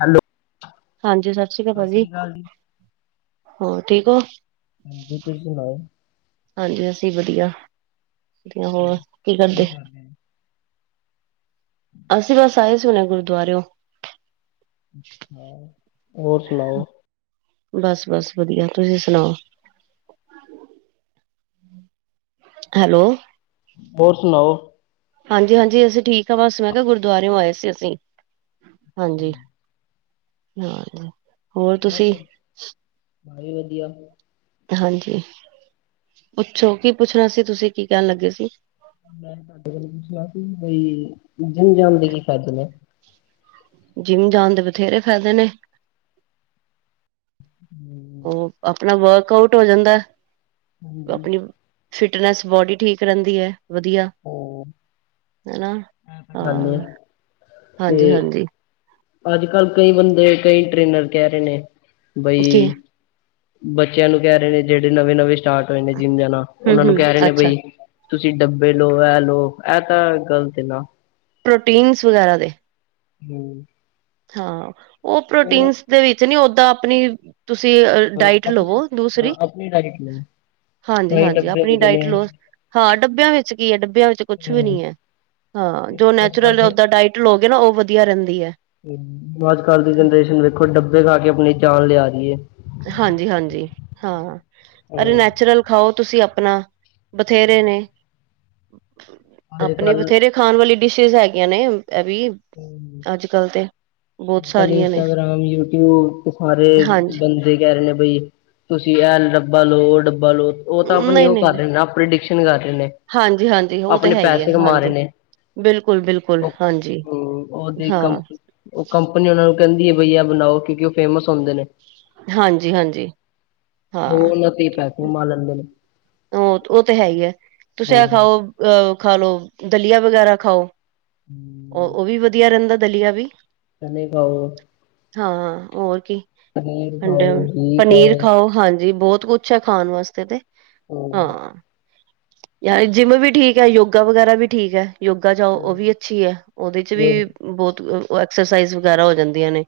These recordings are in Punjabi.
ਹੈਲੋ। ਹਾਂਜੀ, ਸਤਿ ਸ਼੍ਰੀ ਅਕਾਲ ਭਾਜੀ। ਹੋਰ ਠੀਕ ਹੋ ਹਾਂਜੀ, ਤੁਸੀਂ ਸੁਣਾਓ? ਹਾਂਜੀ ਅਸੀਂ ਵਧੀਆ ਵਆ, ਹੋਰ ਕੀ ਕਰਦੇ ਅਸੀਂ ਬਸ ਆਏ ਸੀ ਹੁਣੇ ਗੁਰਦੁਆਰੇਓ ਅੱਛਾ, ਹੋਰ ਸੁਣਾਓ ਬਸ, ਬਸ ਵਧੀਆ। ਤੁਸੀਂ ਸੁਣਾਓ ਹੈਲੋ। ਹੋਰ ਸੁਣਾਓ ਹਾਂਜੀ ਹਾਂਜੀ ਅਸੀਂ ਠੀਕ ਹ ਬਸ, ਮੈਂ ਕਿਹਾ ਗੁਰਦੁਆਰਰੇਓ ਆਏ ਸੀ ਅਸੀਂ ਹਾਂਜੀ ਹਾਂ ਮ ਮ ਵੀ ਵਧੀਆ, ਹਾਂਜੀ ਪੁੱਛੋ ਕੀ ਪੁੱਛਣਾ ਸੀ, ਤੁਸੀਂ ਕੀ ਕਹਿਣ ਲੱਗੇ ਸੀ? ਮੈਂ ਤੁਹਾਡੇ ਕੋਲ ਪੁੱਛਣਾ ਸੀ ਬਈ, ਜਿਮ ਜਾਣ ਦੇ ਕੀ ਫਾਇਦੇ ਨੇ? ਜਿੰਮ ਜਾਣ ਦੇ ਬਥੇਰੇ ਫੈਦੇ ਨੇ। ਉਹ ਆਪਣਾ ਵਰਕ ਆਊਟ ਹੋ ਜਾਂਦਾ, ਹਾਂਜੀ। ਆਪਣੀ ਫਿਟਨੈਸ ਬੋਡੀ ਠੀਕ ਰਹਿੰਦੀ ਹੈ ਵਧੀਆ ਉਹ ਹਨਾ ਇਹ ਤਾਂ ਗੱਲ ਏ ਹਾਂ ਹਾਂਜੀ, ਤੇ ਹਾਂਜੀ ਅੱਜ ਕੱਲ ਕਈ ਬੰਦੇ, ਕਈ ਟ੍ਰੇਨਰ ਕਹਿ ਰਹੇ ਨੇ, ਬਈ ਕੀ ਬੱਚਿਆਂ ਨੂੰ ਕਹਿ ਰਹੇ ਨੇ, ਜਿਹੜੇ ਨਵੇਂ ਨਵੇਂ ਸਟਾਰਟ ਹੋਏ ਨੇ ਜਿੰਮ ਜਾਣਾ, ਹਮ ਉਹਨਾਂ ਨੂੰ ਹਮ ਕਹਿ ਰਹੇ ਨੇ ਅੱਛਾ ਬਾਈ ਤੁਸੀਂ ਡੱਬੇ ਲਓ, ਇਹ ਲਓ, ਇਹ ਤਾਂ ਗਲਤ ਨਾ ਪ੍ਰੋਟੀਨਸ ਵਗੈਰਾ ਦੇ ਹਮ। ਹਾਂ, ਉਹ ਪ੍ਰੋਟੀਨਸ ਦੇ ਵਿੱਚ ਨੀ, ਓਦਾਂ ਆਪਣੀ ਤੁਸੀਂ ਅ ਡਾਇਟ ਆਪਣੇ ਲਵੋ ਅ ਦੂਸਰੀ ਆਪਣੀ ਡਾਇਟ ਨੂੰ ਹਾਂਜੀ ਕਈ -ਹਾਂਜੀ ਡੱਬੇ ਆਪਣੀ ਹੁੰਦੇ ਡਾਇਟ ਨੇ ਲੋ, ਹਾਂ ਡੱਬਿਆਂ ਵਿੱਚ ਕੀ ਹੈ, ਡੱਬਿਆਂ ਵਿੱਚ ਕੁਛ ਵੀ ਹੂੰ ਨੀ ਹੈ ਹਾਂ, ਜੋ ਅੱਜ ਕੱਲ ਨੈਚੁਰਲ ਦੇ ਓਦਾਂ ਡਾਇਟ ਲੋਗੇ ਨਾ, ਉਹ ਵਧੀਆ ਰਹਿੰਦੀ ਹੈ। ਅੱਜ ਕੱਲ੍ਹ ਦੀ ਜਨਰੇਸ਼ਨ ਵੇਖੋ, ਡੱਬੇ ਖਾ ਕੇ ਆਪਣੀ ਜਾਨ ਲਿਆ ਰਹੀ ਹੈ। ਹਾਂਜੀ ਹਾਂਜੀ ਹਾਂ, ਅਰੇ ਹੂੰ ਨੈਚੁਰਲ ਖਾਓ ਤੁਸੀਂ ਆਪਣਾ, ਬਥੇਰੇ ਨੇ, ਅੱਜ ਆਪਣੀ ਕੱਲ ਬਥੇਰੇ ਖਾਣ ਵਾਲੀ ਡਿਸ਼ਿਿਸ ਹੈਗੀਆਂ ਨੇ ਇਹ ਵੀ, ਅੱਜ ਕੱਲ ਤੇ ਬਹੁਤ ਅੱਜ ਕੱਲ੍ਹ ਸਾਰੀਆਂ ਨੇ ਇੰਸਟਾਗ੍ਰਾਮ, ਯੂਟਿਊਬ ਤੇ ਸਾਰੇ ਹਾਂਜੀ ਬੰਦੇ ਕਹਿ ਰਹੇ ਨੇ ਬਈ--ਤੁਸੀਂ ਐਲ ਡੱਬਾ ਲਓ, ਉਹ ਡੱਬਾ ਲਓ ਉਹ ਤਾਂ ਆਪਣੀ ਨਹੀਂ ਉਹ ਨਹੀਂ ਕਰ ਰਹੇ ਨੇ ਪ੍ਰਡਿਕਸ਼ਨ ਕਰ ਰਹੇ ਨੇ, ਹਾਂਜੀ ਹਾਂਜੀ ਉਹ ਤੇ ਆਪਣੇ ਹੈ ਹੀ ਹੈ ਪੈਸੇ ਕਮਾ ਰਹੇ ਹਾਂਜੀ ਨੇ ਬਿਲਕੁਲ, ਬਿਲਕੁਲ ਹਾਂਜੀ ਹਮ, ਉਹਦੀ ਹਾਂ, ਕੰਪ ਉਹ ਕੰਪਨੀ ਉਹਨਾ ਨੂੰ ਕਹਿੰਦੀ ਹੈ ਬਈ, ਆ ਬਣਾਓ ਕਿਉਂਕਿ ਉਹ ਫੇਮਸ ਹੁੰਦੇ ਨੇ ਹਾਂਜੀ ਹਾਂਜੀ। ੳਹੋ ੳਨਾ ਤੋ ਪੈਸਾ ਕਮਾ ਲੈਦੇ ਨੇ। ਉਹ ਉਹ ਤਾਂ ਹੈ ਹੀ ਹੈ, ਤੁਸੀਂ ਆ ਹੂੰ। ਖਾਓ ਅਹ ਖਾ ਲਓ ਦਲੀਆ ਵਗੈਰਾ ਖਾਓ। ਉਹ, ਉਹ ਵੀ ਵਧੀਆ ਰਹਿੰਦਾ ਦਲੀਆ ਵੀ ਚਨੇ ਖਾੳ, ਉਹ ਹਾਂ ਹੋਰ ਕੀ, ਪਨੀਰ ਅੰਡੇ, ਖਾਓ, ਘੀ ਪਨੀਰ ਖਾਓ ਹਾਂਜੀ ਬਹੁਤ ਕੁਛ ਅਛਾ ਖਾਣ ਵਾਸਤੇ ਤੇ, ਹਾਂ। ਹਾਂ ਯਾ ਜਿੰਮ ਵੀ ਠੀਕ ਹੈ, ਯੋਗਾ ਵਗੈਰਾ ਵੀ ਠੀਕ ਹੈ। ਯੋਗਾ ਜਾਓ ਉਹ ਵੀ ਅੱਛੀ ਹੈ, ਉਹਦੇ 'ਚ ਵੀ ਯੋਗ ਬਹੁਤ ਐਕਸਰਸਾਈਜ਼ ਵਗੈਰਾ ਹੋ ਜਾਂਦੀਆਂ ਨੇ।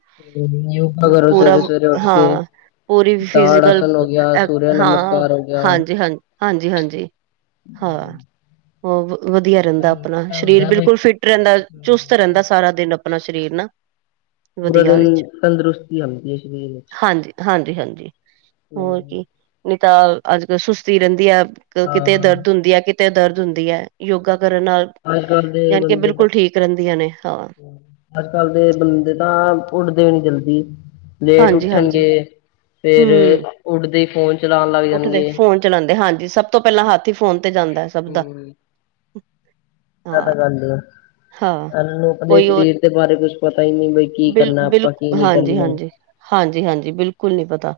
ਯੋਗਾ ਕਰੋ ਪੂਰਾ, ਸਵੇਰੇ-ਸਵੇਰੇ ਉੱਠ ਕੇ। ਹਾਂ ਪੂਰੀ ਤਾੜ ਫਿਜ਼ਕਲ, ਆਸਨ ਹੋ ਗਿਆ, ਸੂਰਿਆ ਹਾਂ ਨਮਸਕਾਰ ਹੋ ਗਿਆ। ਹਾਂਜੀ ਹਾਂਜੀ ਹਾਂਜੀ ਹਾਂਜੀ, ਹਾਂ ਉਹ ਵਧੀਆ ਰਹਿੰਦਾ ਆਪਣਾ, ਇਹ ਸਰੀਰ ਹੁੰਦਾ ਬਈ ਬਿਲਕੁਲ ਫਿੱਟ ਰਹਿੰਦਾ, ਚੁਸਤ ਹਮ, ਪੂ- ਰਹਿੰਦਾ ਸਾਰਾ ਦਿਨ ਆਪਣਾ ਸਰੀਰ ਨਾ, ਪੂਰਾ ਵਧੀਆ ਦਿਨ ਵਿੱਚ ਤੰਦਰੁਸਤੀ ਆਂਦੀ ਸਰੀਰ ਵਿਚ ਹਾਂਜੀ ਹਾਂਜੀ ਹਾਂਜੀ ਹੋਰ ਕੀ ਨਹੀਂ ਤਾਂ ਅੱਜ ਕੱਲ੍ਹ ਸੁਸਤੀ ਰਹਿੰਦੀ ਆ, ਕਿਤੇ ਹਾਂ, ਦਰਦ ਹੁੰਦੀ ਹੈ, ਕਿਤੇ ਤੇ ਦਰਦ ਹੁੰਦੀ ਐ ਯੋਗਾ ਕਰਨ ਨਾਲ, ਅੱਜ-ਕੱਲ੍ਹ ਦੇ ਜਾਣੀ ਕਿ ਬੰਦੇ ਬਿਲਕੁਲ ਠੀਕ ਰਹਿੰਦੀਆਂ ਨੇ ਹਾਂ। ਅੱਜ-ਕੱਲ੍ਹ ਦੇ ਬੰਦੇ ਤਾਂ ਉੱਡਦੇ ਨੀ ਜਲਦੀ, ਲੇਟ ਉੱਠਣਗੇ ਫੇਰ ਹੂੰ, ਉੱਠਦੇ ਹੀ ਫੋਨ ਚਲਾਉਣ ਲੱਗ ਉੱਠਦੇ ਜਾਣਗੇ ਫੋਨ ਚਲਾਂਦੇ ਹਾਂਜੀ, ਸਭ ਤੋਂ ਪਹਿਲਾਂ ਹੱਥ ਈ ਫੋਨ ਤੇ ਜਾਂਦਾ। ਸਭ ਦਾ। ਐ ਹਾਂ ਤਾਂ ਗੱਲ ਏ। ਹਾਂ ਸਨੂੰ ਆਪਣੇ ਕੋਈ ਹੋਰ ਸਰੀਰ ਦੇ ਬਾਰੇ ਕੁਛ ਪਤਾ ਈ ਨਹੀਂ, ਬਈ ਕੀ ਕਰਨਾ ਆਪਾਂ ਕੀ ਨਹੀਂ ਕਰਨਾ। ਹਾਂਜੀ-ਹਾਂਜੀ ਬਿਲਕੁਲ ਨੀ ਪਤਾ,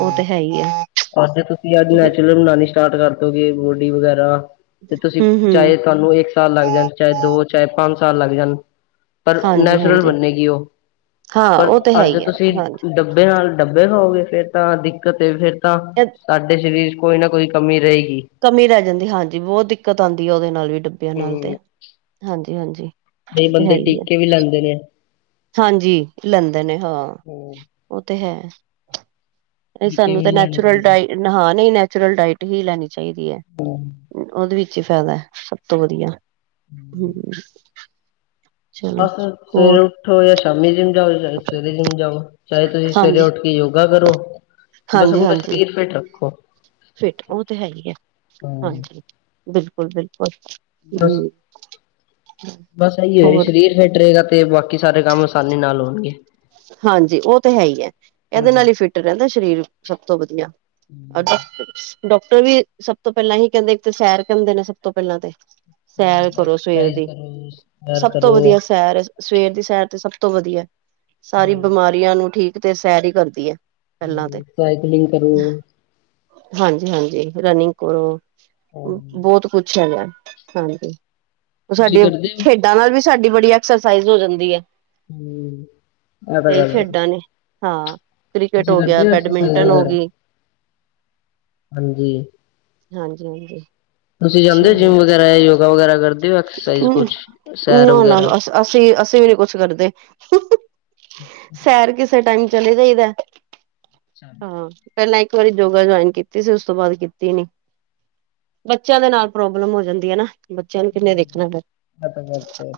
ਉਹ ਤੇ ਹੈ ਈ ਆ। ਬਸ ਜੇ ਤੁਸੀਂ ਅੱਜ ਨੈਚੁਰਲ ਬਣਾਣੀ ਸਟਾਰਟ ਕਰਦੋ ਗੇ, ਬੋਡੀ ਵਗੈਰਾ ਤੇ ਤੁਸੀਂ ਹਮ ਹਮ ਚਾਹੇ ਤੁਹਾਨੂੰ ਇੱਕ ਸਾਲ ਲੱਗ ਜਾਣ, ਚਾਹੇ ਦੋ, ਚਾਹੇ ਪੰਜ, ਸਾਲ ਲੱਗ ਜਾਣ। ਪਰ ਹਾਂਜੀ ਨੈਚੁਰਲ ਹਾਂਜੀ ਬੰਨੇਗੀ ਉਹ, ਹਾਂ ਪਰ ਉਹ ਤੇ ਹੈ ਅਰ ਜੇ ਹੀ ਹੈ ਤੁਸੀਂ ਹਾਂਜੀ ਡਕ ਉਹਦੇ ਨਾਲ ਡੱਬੇ ਖਾਉਗੇ, ਫੇਰ ਤਾਂ ਦਿੱਕਤ ਫੇਰ ਤਾਂ ਇਹ ਸਾਡ੍ਹੇ ਸਰੀਰ 'ਚ ਕੋਈ ਨਾ ਕੋਈ ਕਮੀ ਰਹੇਗੀ। ਕਮੀ ਰਹਿ ਜਾਂਦੀ ਹਾਂਜੀ ਬਹੁਤ ਦਿੱਕਤ ਆਉਂਦੀ ਆ, ਉਹਦੇ ਨਾਲ ਵੀ ਡੱਬਿਆਂ ਨਾਲ ਤੇ ਹਾਂਜੀ-ਹਾਂਜੀ। ਕ‌ਈ ਬੰਦੇ ਟੀਕੇ ਵੀ ਲਾਂਦੇ ਨੇ। ਹਾਂਜੀ, ਲੰਦੇਂ ਹਾਂ। ਹੂੰ। ਉਹ ਤੇ ਹੈ, ਨਹੀਂ ਟੀਕੇ ਸਾਨੂੰ ਵੀ ਤੇ ਲੈਣੇ ਨੈਚੁਰਲ ਚਾਹੀਦੇ। ਡਾਇ ਹਾਂ, ਨਹੀਂ ਨੈਚੁਰਲ ਡਾਇਟ ਹੀ ਲੈਣੀ ਚਾਹੀਦੀ ਐ। ਹਮ। ਉਹਦੇ ਵਿੱਚ ਈ ਫਾਇਦਾ ਐ, ਸਭ ਤੋਂ ਵਧੀਆ ਹੂੰ। ਬਸ, ਸਵੇਰੇ ਉੱਠੋ ਜਾਂ ਸ਼ਾਮੀ ਜਿਮ ਜਾਓ ਜਾਂ ਸਵੇਰੇ ਜਿਮ ਜਾਓ। ਚਾਹੇ ਤੁਸੀਂ ਸਵੇਰੇ ਹਾਂਜੀ ਉੱਠ ਕੇ ਯੋਗਾ ਕਰੋ, ਬਸ ਹਾਂਜੀ ਆਪਣਾ ਹਾਂਜੀ ਸਰੀਰ ਫਿਟ ਰੱਖੋ। ਫਿਟ, ਉਹ ਤੇ ਹੈ ਈ ਐ, ਹੂੰ। ਹਾਂਜੀ ਬਿਲਕੁਲ-ਬਿਲਕੁਲ ਬਸ ਹੁੰ। [inaudible] ਬਸ ਇਹੀ ਐ, ਸਰੀਰ ਫਿੱਟ ਰਹੇਗਾ ਤੇ ਬਾਕੀ ਸਾਰੇ ਕੰਮ ਆਸਾਨੀ ਨਾਲ ਹੋਣਗੇ। ਹਾਂਜੀ ਉਹ ਤੇ ਹੈ ਈ ਐ, ਇਹਦੇ ਨਾਲ ਹੂੰ-ਹੂੰ। ਈ ਫਿੱਟ ਰਹਿੰਦੇ ਸਰੀਰ, ਸਭ ਤੋਂ ਵਧੀਆ। ਡ ਡਾਕਟਰ ਵੀ ਸਭ ਤੋਂ ਪਹਿਲਾਂ ਇਹੀ ਕਹਿੰਦੇ, ਇੱਕ ਤੇ ਸੈਰ ਕਰਨਦੇ ਨੇ ਸਭ ਤੋਂ ਪਹਿਲਾਂ ਤੇ ਸੈਰ ਕਰੋ ਸਵੇਰ ਐਕਸਰਸਾਈਜ਼ ਦੀ, ਕਰੋ, ਸੈਰ ਸਭ ਤੋਂ ਕਰੋ। ਵਧੀਆ ਸੈਰ ਸਵੇਰ ਦੀ ਸੈਰ ਤੇ ਸਭ ਤੋਂ ਵਧੀਆ। ਸਾਰੀ ਹੂੰ। ਬਿਮਾਰੀਆਂ ਨੂੰ ਠੀਕ ਤੇ ਸੈਰ ਈ ਕਰਦੀ ਐ, ਪਹਿਲਾਂ ਤੇ ਹੂੰ, ਸਾਈਕਲਿੰਗ ਕਰੋ। ਹਾਂਜੀ-ਹਾਂਜੀ ਰਨਿੰਗ ਕਰੋ, ਅਮ, ਬਹੁਤ ਪੁੱਛਿਆ ਗਿਆ, ਹਾਂਜੀ ਉਹ ਤੁਸੀਂ ਸਾਡੀਆਂ ਕਰਦੇ ਹੋ? ਖੇਡਾਂ ਨਾਲ ਵੀ ਸਾਡੀ ਬੜੀ ਐਕਸਰਸਾਈਜ਼ ਹੋ ਜਾਂਦੀ ਐ। ਹੂੰ। ਇਹ ਤਾਂ ਕਈ ਗੱਲ ਹੈ। ਖੇਡਾਂ ਨੇ, ਹਾਂ। ਕ੍ਰਿਕਟ ਤੁਸੀਂ ਹੋ ਗਿਆ, ਕਰਦੇ ਐਕਸਰਸਾਈਜ਼ ਬੈਡਮਿੰਟਨ ਹੋ ਵਗੈਰਾ? ਗੀ ਹਾਂਜੀ, ਹਾਂਜੀ-ਹਾਂਜੀ। ਤੁਸੀਂ ਜਾਂਦੇ ਓ ਜਿੰਮ ਵਗੈਰਾ, ਯੋਗਾ ਵਗੈਰਾ ਕਰਦੇ ਓ ਐਕਸਰਸਾਈਜ਼ ਕੁਛ, ਸੈਰ ਵਗੈਰਾ ਅਸੀਂ-ਅਸੀਂ ਵੀ ਨੀ ਕੁਛ ਕਰਦੇ, ਸੈਰ ਕਿਸੇ ਉਸੇ ਟਾਈਮ ਚਲੇ ਜਾਈਦਾ, ਅੱਛਾ, ਹਾਂ। ਪਹਿਲਾਂ ਇੱਕ ਵਾਰੀ ਯੋਗਾ ਜੁਆਇਨ ਕੀਤੀ ਸੀ, ਉਸ ਤੋਂ ਬਾਅਦ ਕੀਤੀ ਨੀ। ਬੱਚਿਆਂ ਦੇ ਨਾਲ ਪ੍ਰੋਬਲਮ ਹੋ ਜਾਂਦੀ ਐ ਨਾ, ਬੱਚਿਆਂ ਨੂੰ ਕਿੰਨੇ ਹਮ, ਦੇਖਣਾ ਫਿਰ, ਇਹ ਤਾਂ ਗੱਲ ਹੈ,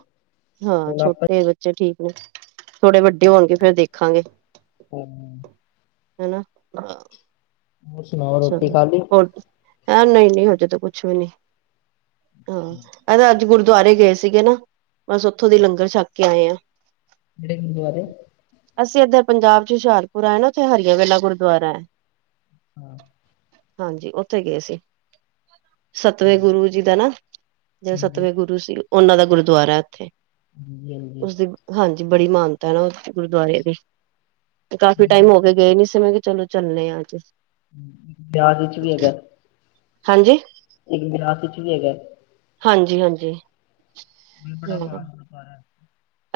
ਹਾਂ ਹੁਣ ਆਪਾਂ ਛੋਟੇ ਬੱਚ ਅੱਛਾ ਠੀਕ ਨੇ, ਥੋੜੇ ਵੱਡੇ ਹੋਣਗੇ ਫੇਰ ਦੇਖਾਂਗੇ। ਹਮ। ਹਨਾ ਹਾ ਹੋਰ ਸੁਣਾਓ ਅੱਛਾ ਰੋਟੀ ਫਿਰ ਖਾ ਲਈ? ਹੋਰ ਦੱਸੋ ਹੈ ਨਹੀਂ ਨਹੀਂ ਹਜੇ ਤੋਂ ਕੁਛ ਵੀ ਨੀ ਹਾਂ ਇਹ ਅੱਜ ਗੁਰਦੁਆਰੇ ਗਏ ਸੀਗੇ ਨਾ ਬਸ ਉੱਥੋਂ ਦੇ ਲੰਗਰ ਛੱਕ ਕੇ ਆਏ ਆਾਂ ਕਿਹੜੇ ਗੁਰੂਦਵਾਰੇ ਅਸੀਂ ਇਏਧਰ ਪੰਜਾਬ ਹੁਸ਼ਿਆਰਪੁਰ ਆਏ ਨਾ ਉੱਥੇ ਹਰੀਆਂ ਵੇਲਾ ਗੁਰਦੁਆਰਾ ਹੈ ਹਮ ਹਾਂਜੀ ਉੱਥੇ ਗਏ ਸੀ ਅੱਛਾ, ਸੱਤਵੇਂ ਗੁਰੂ ਜੀ ਦਾ ਨਾ ਜਿਹੜਾ ਹਾਂਜੀ, ਸੱਤਵੇਂ ਗੁਰੂ ਸੀ ਉਹਨਾਂ ਦਾ ਗੁਰਦੁਆਰਾ ਉੱਥੇ ਹਾਂਜੀ, ਹਾਂਜੀ। ਉਸਦੀ ਹਾਂਜੀ ਬੜੀ ਮਾਨਤਾ ਹੈ ਨਾ ਉੱਥੇ ਗੁਰਦੁਆਰੇ ਦੀ ਕਾਫ਼ੀ ਇੱਕ ਬਿ- ਟਾਈਮ ਹੋ ਕੇ ਗਏ ਨੀ ਸੀ ਮਂ ਚਲੋ ਚੱਲੇ ਆ ਅੱਜ ਵਿਆਜ ਵਿੱਚ ਵੀ ਹੈਗਾ ਹਾਂਜੀ ਇੱਕ ਗਲਾਸ ਵਿਚ ਵਿ ਹੈਗਾ ਹਾਂਜੀ ਹਾਂਜੀ ਵੀ ਬੜਾ ਹਾਂ ਮਾਾਰ ਸਾਰਾ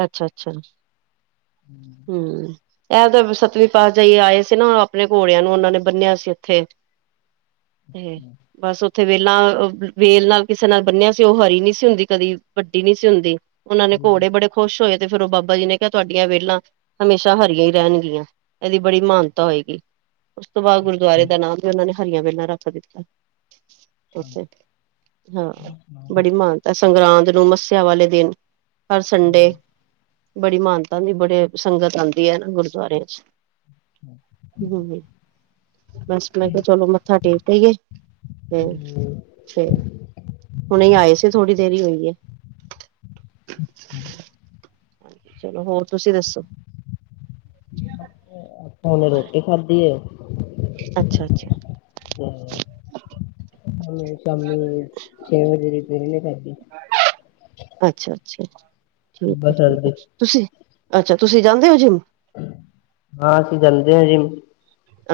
ਅੱਛਾ ਅੱਛਾ ਹਮ ਇਹ ਤਾਂ ਸਤਵੀਂ ਪਾਤ ਸ਼ਾਹੀ ਆਏ ਸੀ ਨਾ ਆਪਣੇ ਘੋੜਿਆਂ ਨੂੰ ਉਹਨਾਂ ਨੇ ਬੰਨਿਆ ਸੀ ਇੱਥੇ ਤੇ ਹੈ। ਬਸ ਉੱਥੇ ਵੇਲਾਂ ਵੇਲ ਨਾਲ ਕਿਸੇ ਨਾਲ ਬੰਨਿਆ ਸੀ ਉਹ ਹਰੀ ਨ ਸੀ ਹੁੰਦੀ ਕਦੀ ਵੱਡੀ ਨਹੀਂ ਸੀ ਹੁੰਦੀ ਉਹਨਾਂ ਨੇ ਹਾਂਜੀ, ਘੋੜੇ ਬੜੇ ਖੁਸ਼ ਹੋਏ ਤੇ ਫੇਰ ਉਹ ਬਾਬਾ ਜੀ ਨੇ ਕਿਹਾ ਤੁਹਾਡੀਆਂ ਵ ਵਿਹਲਾਾਂ ਹਮੇਸ਼ਾ ਹਰੀਆਂ ਹੀ ਰਹਿਣਗੀਆਂ ਇਹਦੀ ਬੜੀ ਮਾਨਤਾ ਹੋਏਗੀ ਉਸ ਤੋਂ ਬਾਅਦ ਅੱਛਾ ਗੁਰਦੁਆਰੇ ਦਾ ਨਾਮ ਵੀ ਉਹਨਾਂ ਨੇ ਹਰੀਆਂ ਵੇਲਾ ਰੱਖ ਦਿੱਤਾ ਅੱਛਾ ਉੱਥੇ ਹਾਂ ਹੋਰ ਸੁਣਾਓ ਬੜੀ ਮਾਨਤਾ ਸੰਗਰਾਂਦ ਨੂੰ ਮੱਸਿਆ ਵਾਲੇ ਦਿਨ ਹਰ ਸੰਡੇ ਬੜੀ ਮਹਾਨਤਾ ਦੀ ਬੜੇ ਸੰਗਤ ਆਉਂਦੀ ਹੈ ਨਾ ਗੁਰਦੁਆਰਿਆਂ ਚ ਹਮ ਬਸ ਮੈ ਕਿਹਾ ਚਲੋ ਮੱਥਾ ਟੇਕ ਆਈਏ ਹ ਫੇਰ ਹੁਣੇ ਆਏ ਸੀ ਥੋੜ੍ਹੀ ਦੇਰ ਹੀ ਹੋਈਏ ਹਮ ਹਾਂਜੀ ਚਲੋ ਹੋਰ ਤੁਸੀਂ ਦੱਸੋ ਆਪ ਹੁ ਣੇ ਰੋਟੀ ਖਾਧੀ ਹੈ ਅੱਛਾ ਅੱਛਾ ਹਾਂ ਸ਼ਾਮੀ ਛੇ ਵਜੇ ਰਿਪਰ ਨਹੀਂ ਕਰਦੀ ਅੱਛਾ ਅੱਛਾ ਠੀਕ ਹੈ ਠੀਕ ਬਸਰ ਹੈ ਦੀ ਤੁਸੀਂ ਅੱਛਾ ਤੁਸੀਂ ਜਾਂਦੇ ਹੋ ਜਿਮ ਹਾਂ ਅਸੀਂ ਜਾਂਦੇ ਹਾਂ ਜਿਮ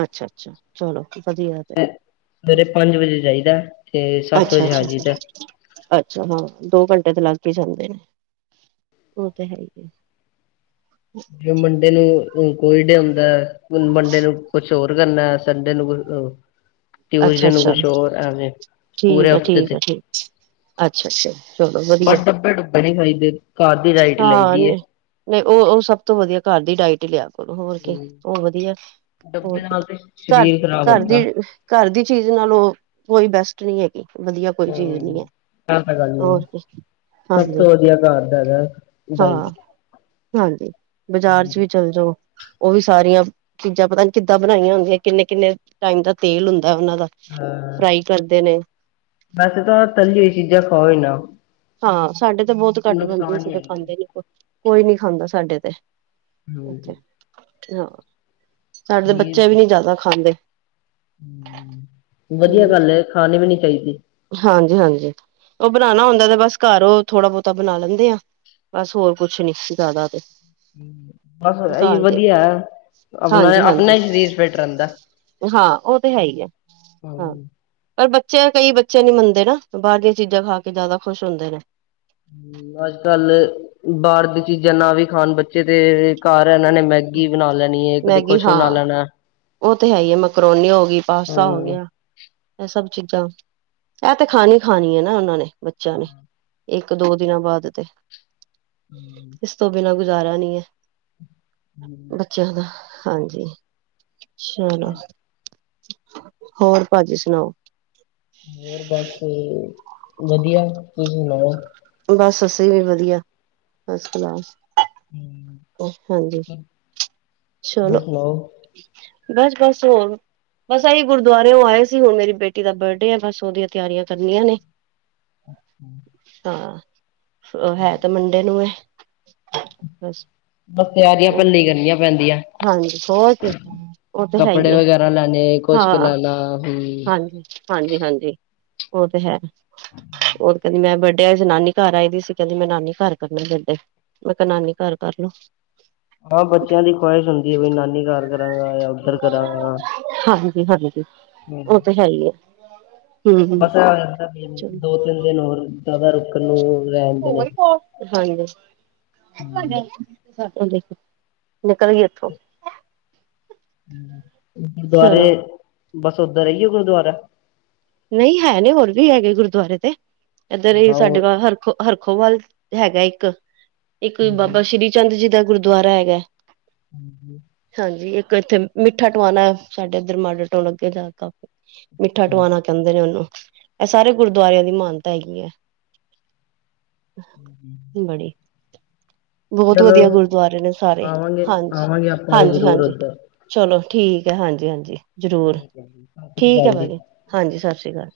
ਅੱਛਾ ਅੱਛਾ ਚਲੋ ਵਧੀਆ ਤੇ ਸਵੇਰੇ ਪੰਜ ਵਜੇ ਚਈਦਾ ਤੇ ਸੱਤ ਅੱਛਾ ਵਜੇ ਅੱਛਾ ਹਜੀਈਦਾ ਅੱਛਾ ਹਾਂ ਦੋ ਘੰਟੇ ਤੇ ਲੱਗ ਹੀ ਜਾਂਦੇ ਨੇ ਉਹ ਤਾਂ ਹੈ ਹੀ ਆ ਜੈ ਮੰਡੇ ਨੂੰ ਕੋਈ ਡ ਆਉਂਦਾ ਮੰਡੇ ਨੂੰ ਕੁਛ ਹੋਰ ਕਰਨਾ ਸੰਡੇ ਨੂੰ ਕੁਛ ਅੱਛਾ ਟਿਊਸਡੇ ਨੂੰ ਅੱਛਾ ਕੁਛ ਹੋਰ ਐਵੇਂ ਪੂਰੇ ਠੀਕ ਹੈ, ਹਫ਼ਤੇ ਠੀਕ ਤੇ ਆ ਠੀਕ। ਅੱਛਾ ਅੱਛਾ। ਚਲੋ ਵਧੀਆ ਬਸ ਡੱਬੇ ਡੁੱਬੇ ਨੀ ਖਾਈਦੇ ਘਰ ਦੀ ਡਾਈਟ ਲਾਈ ਹਾਂ ਦੀ। ਨਹੀਂ ਨਹੀਂ, ਉਹ, ਉਹ ਸਭ ਤੋਂ ਵਧੀਆ ਘਰ ਦੀ ਡਾਇਟ ਲਿਆ। ਚੋ ਹੋਰ ਕੀ ਏ ਹੋਰ ਵਧੀਆ, ਡੱਬੇ ਹੋਰ ਨਾਲ ਤੇ ਘਰ, ਸਰੀਰ ਖ਼ਰਾਬ ਘਰ ਹੁੰਦਾ। ਦੀ। ਘਰ ਦੀ ਚੀਜ਼ ਨਾਲੋਂ, ਕੋਈ ਬੈਸਟ ਨਹੀਂ ਹੈਗੀ। ਵਧੀਆ ਕੋਈ ਚੀਜ਼ ਨੀ ਹੈ ਹੂੰ। ਐ ਤਾਂ ਗੱਲ ਏ, ਹੋਰ ਕੀ। ਸਭ ਹਾਂਜੀ ਤੋਂ ਵਧੀਆ ਕਾਰ ਦਾ ਹੈਗਾ ਡਾਈਟ ਹਾਂ ਹਾਂਜੀ ਬਾਜ਼ਾਰ ਚ ਵੀ ਚੱਲ ਜੋ। ਓ ਵੀ ਸਾਰੀਆਂ ਚੀਜ਼ਾਂ ਪਤਾ ਨੀ ਕਿੱਦਾਂ ਬਣਾਈਆਂ ਹੁੰਦੀਆਂ। ਕਿੰਨੇ-ਕਿੰਨੇ ਟਾਈਮ ਦਾ ਤੇਲ ਹੁੰਦਾ ਓਨਾਂ ਦਾ ਹਾਂ ਫਰਾਈ ਕਰਦੇ ਨੇ ਵੈਸੇ ਤਾਂ, ਤੱਲੀ ਹੋਈ ਚੀਜ਼ਾਂ ਖਾਓ ਈ ਨਾ। ਹਾਂ ਸਾਡੇ ਤੇ ਬੋਤ ਘੱਟ ਬਣਦੀ। ਨੁਕਸਾਨ ਅਸੀਂ ਈ ਤੇ ਹੈਗੀ ਏ। ਖਾਂਦੇ ਨੀ ਕੋਈ ਨੀ ਖਾਂਦਾ ਸਾਡੇ ਤੇ ਹੂੰ। ਹਾਂ, ਸਾਡੇ ਦੇ ਨੀਰ ਬੱਚੇ ਵੀ ਹੂੰ। ਨੀ ਜਾਦਾ ਖਾਂਦੇ। ਵਧੀਆ ਹਮ ਗੱਲ ਐ ਖਾਣੀ ਵੀ ਨੀ ਚਾਇਦੀ। ਹਾਂਜੀ-ਹਾਂਜੀ ਓ ਬਣਾਣਾ ਹੁੰਦਾ ਤੇ ਬਸ ਕਾਰੋ ਥੋੜਾ-ਬੋਤਾ ਬਣਾ ਲੈਂਦੇ ਆ। ਬਸ ਹੋਰ ਕੁਛ ਨੀ ਜ਼ਿਆਦਾ ਤੇ ਬਸ ਐਹੀ ਘਰ ਦੇ ਵਧੀਆ। ਆਪਣਾ-ਆਪਣਾ ਹਾਂਜੀ-ਹਾਂਜੀ ਈ ਸ਼ਰੀਰ ਫਿਟ ਰੈੰਦਾ। ਹਾਂ ਉਹ ਤੇ ਹੈ ਹੀ ਹੈ ਹਾਂ ਪਰ ਬੱਚੇ ਕਈ ਬੱਚੇ ਨੀ ਮੰਨਦੇ ਨਾ ਬਾਹਰ ਦੀਆਂ ਚੀਜ਼ਾਂ ਖਾ ਕੇ ਜ਼ਿਆਦਾ ਖੁਸ਼ ਹੁੰਦੇ ਨੇ। ਅੱਜ-ਕੱਲ ਬਾਹਰ ਦੀ ਚੀਜ਼ਾਂ ਨਾ ਵੀ ਖਾਣ ਬੱਚੇ ਤੇ ਕਾਰ ਐਨਾਂ ਨੇ ਮੈਗੀ ਬਣਾ ਲੈਣੀ ਏ। ਕਦੇ ਮੈਗੀ ਕੁਛ ਬਣਾ ਹਾਂ। ਲੈਣਾ। ਓ ਤੇ ਹੈ ਹੀ ਏ। ਮੈਕਰੋਨੀ ਹੋ ਗਈ, ਪਾਸਤਾ ਹੋ ਹਾਂ। ਗਯਾ। ਐ ਸਭ ਚੀਜ਼ਾਂ ਐ ਤੇ ਖਾਣੀ-ਖਾਣੀ ਏ ਨਾ ਓਨਾਂ ਨੇ ਬੱਚਿਆਂ ਨੇ ਇੱਕ-ਦੋ ਦਿਨਾਂ ਬਾਦ ਤੇ ਹਮ। ਇਸ ਤੋਂ ਬਿਨਾ ਗੁਜ਼ਾਰਾ ਨੀ ਐ। ਹੂੰ। ਚਲੋ ਹਾਂਜੀ ਚਲੋ ਅੱਜ ਹੋਰ ਪਾਜੀ ਸੁਨਾਓ। ਹੋਰ ਬਸ, ਵਧੀ ਤੁਸੀਂ ਸੁਨਾਓ। ਬਸ ਅਸੀਂ ਵੀ ਵਧੀਆ। ਫਸ-ਕਲਾਸ। [inaudible] ਓ ਹਾਂਜੀ ਮੈਂ ਹੋਰ ਚਲੋ ਸੁਣਾਓ? ਬਸ-ਬਸ ਹੋਰ ਬਸ ਐਹੀ ਗੁਰਦੁਆਰੇ ਓ ਆਏ ਸੀ ਹੁਣ ਮੇਰੀ ਬੇਟੀ ਦਾ ਬਰਡੇ ਆ ਬਸ ਉਹਦੀਆਂ ਤੇਆਰੀਆਂ ਕਰਨੀਆਂ ਨੇ। ਹਾਂ ਹੈ ਤੇ ਮੰਡੇ ਨੂੰ ਏ ਬਸ। ਬਸ ਤੇਆਰਿਆਂ ਉਹ ਪੈਲੇ ਹੀ ਕਰਨੀਆਂ ਪੈਂਦੀਆਂ। ਹਾਂਜੀ ਹੋਰ ਕੀ, ਓ ਤੇ ਹੈ ਈ ਕੱਪੜੇ ਐ। ਵਗੈਰਾ ਲੈਣੇ ਕੁਛ ਕੁ ਹਾਂ, ਲੈਣਾ ਹੂੰ। ਹਾਂਜੀ। ਹਾਂਜੀ-ਹਾਂਜੀ ਓ ਤੇ ਹੈ। ਓ ਕੈਂਦੀ ਮੈਂ ਬਡੇ ਅੱਜ ਨਾਨੀ ਘਰ ਆਈ ਦੀ ਸੀ। ਕੈੰਦੀ ਮੈਂ ਨਾਨੀ ਘਰ ਕਰਨਾ ਬੱਡੇ। ਮੈਂ ਕੇਹਾ, ਨਾਨੀ ਕਾਰ ਕਰਲੋ। ਹਾਂ, ਬੱਚਿਆਂ ਦੀ ਖਵਾਹਿਸ਼ ਹੁੰਦੀ ਏ ਬਈ ਨਾਨੀ ਕਾਰ ਕਰਾਂਗਾ ਜਾਂ ਉੱਧਰ ਕਰਾਂਗਾ। ਹਾਂਜੀ ਹਾਂਜੀ ਹਮ, ਓ ਤੇ ਹੈਗੀ ਏ। ਹ [unintelligible] ਬਸ ਐ ਦੋ-ਤਿੰਨ ਦਿਨ ਹੋਰ ਜਾਦਾ ਰੁਕਣ ਨੂੰ ਰਹਿ ਆਂਦੇ ਨੇ। ਚਲੋ ਹਾਂਜੀ। ਹਮ, ਨਿਕਲ ਗਈ ਉਥੋ। ਗੁਰਦੁਆਰੇ, ਚਲੋ ਬਸ ਉਧਰ ਐਇਓ ਗੁਰਦੁਆਰਾ। ਨਹੀਂ ਹੈ ਨੇ ਹੋਰ ਵੀ ਹੈਗੇ ਗੁਰਦੁਆਰੇ ਤੇ, ਐਧਰ ਹੀ ਹਾਂ ਉਹ ਸਾਡੇ ਕੋ ਹਰ ਹਰ ਕੋਈ ਵੱਲ ਹੈਗਾ ਇੱਕ, ਇੱਕ ਹਾਂਜੀ। ਬਾਬਾ ਸ੍ਰੀ ਚੰਦ ਜੀ ਦਾ ਗੁਰਦੁਆਰਾ ਹੈਗਾ। ਹਾਂਜੀ। ਹਾਂਜੀ ਇੱਕ ਇੱਥੇ ਮਿੱਠਾ ਟਵਾਣਾ, ਸਾਡੇ ਐਧਰ ਮਾਡਲ ਟਾਊਨ ਅਗੇ ਜਾ ਕੇ ਕਾ ਮਿੱਠਾ ਅੱਛਾ ਟਵਾਣਾ ਕੈਂਦੇ ਨੇ ਓਨੂੰ, ਐ ਸਾਰੇ ਗੁਰਦੁਆਰਿਆਂ ਦੀ ਮਾਨਤਾ ਹੈਗੀ ਐਂ। ਬੜੀ ਬੋਤ ਚਲੋ ਵਦੀਆ ਗੁਰਦੁਆਰੇ ਨੇ ਸਾਰੇ, ਆਵਾਂਗੇ ਆਵਾਂਗੇ ਆਪਾਂ ਵੀ ਜ਼ਰੂਰ ਹਾਂਜੀ-ਹਾਂਜੀ-ਹਾਂਜੀ। ਉੱਧਰ ਚਲੋ ਠੀਕ ਐ ਹਾਂਜੀ-ਹਾਂਜੀ ਜ਼ਰੂਰ, ਠੀਕ ਹੈ ਜੀ ਸਤਿ ਸ੍ਰੀ ਠੀਕ ਐ ਅਕਾਲ ਜੀ ਭਾਜੀ। ਹਾਂਜੀ, ਸਸ ਰੀ ਕਾਲ।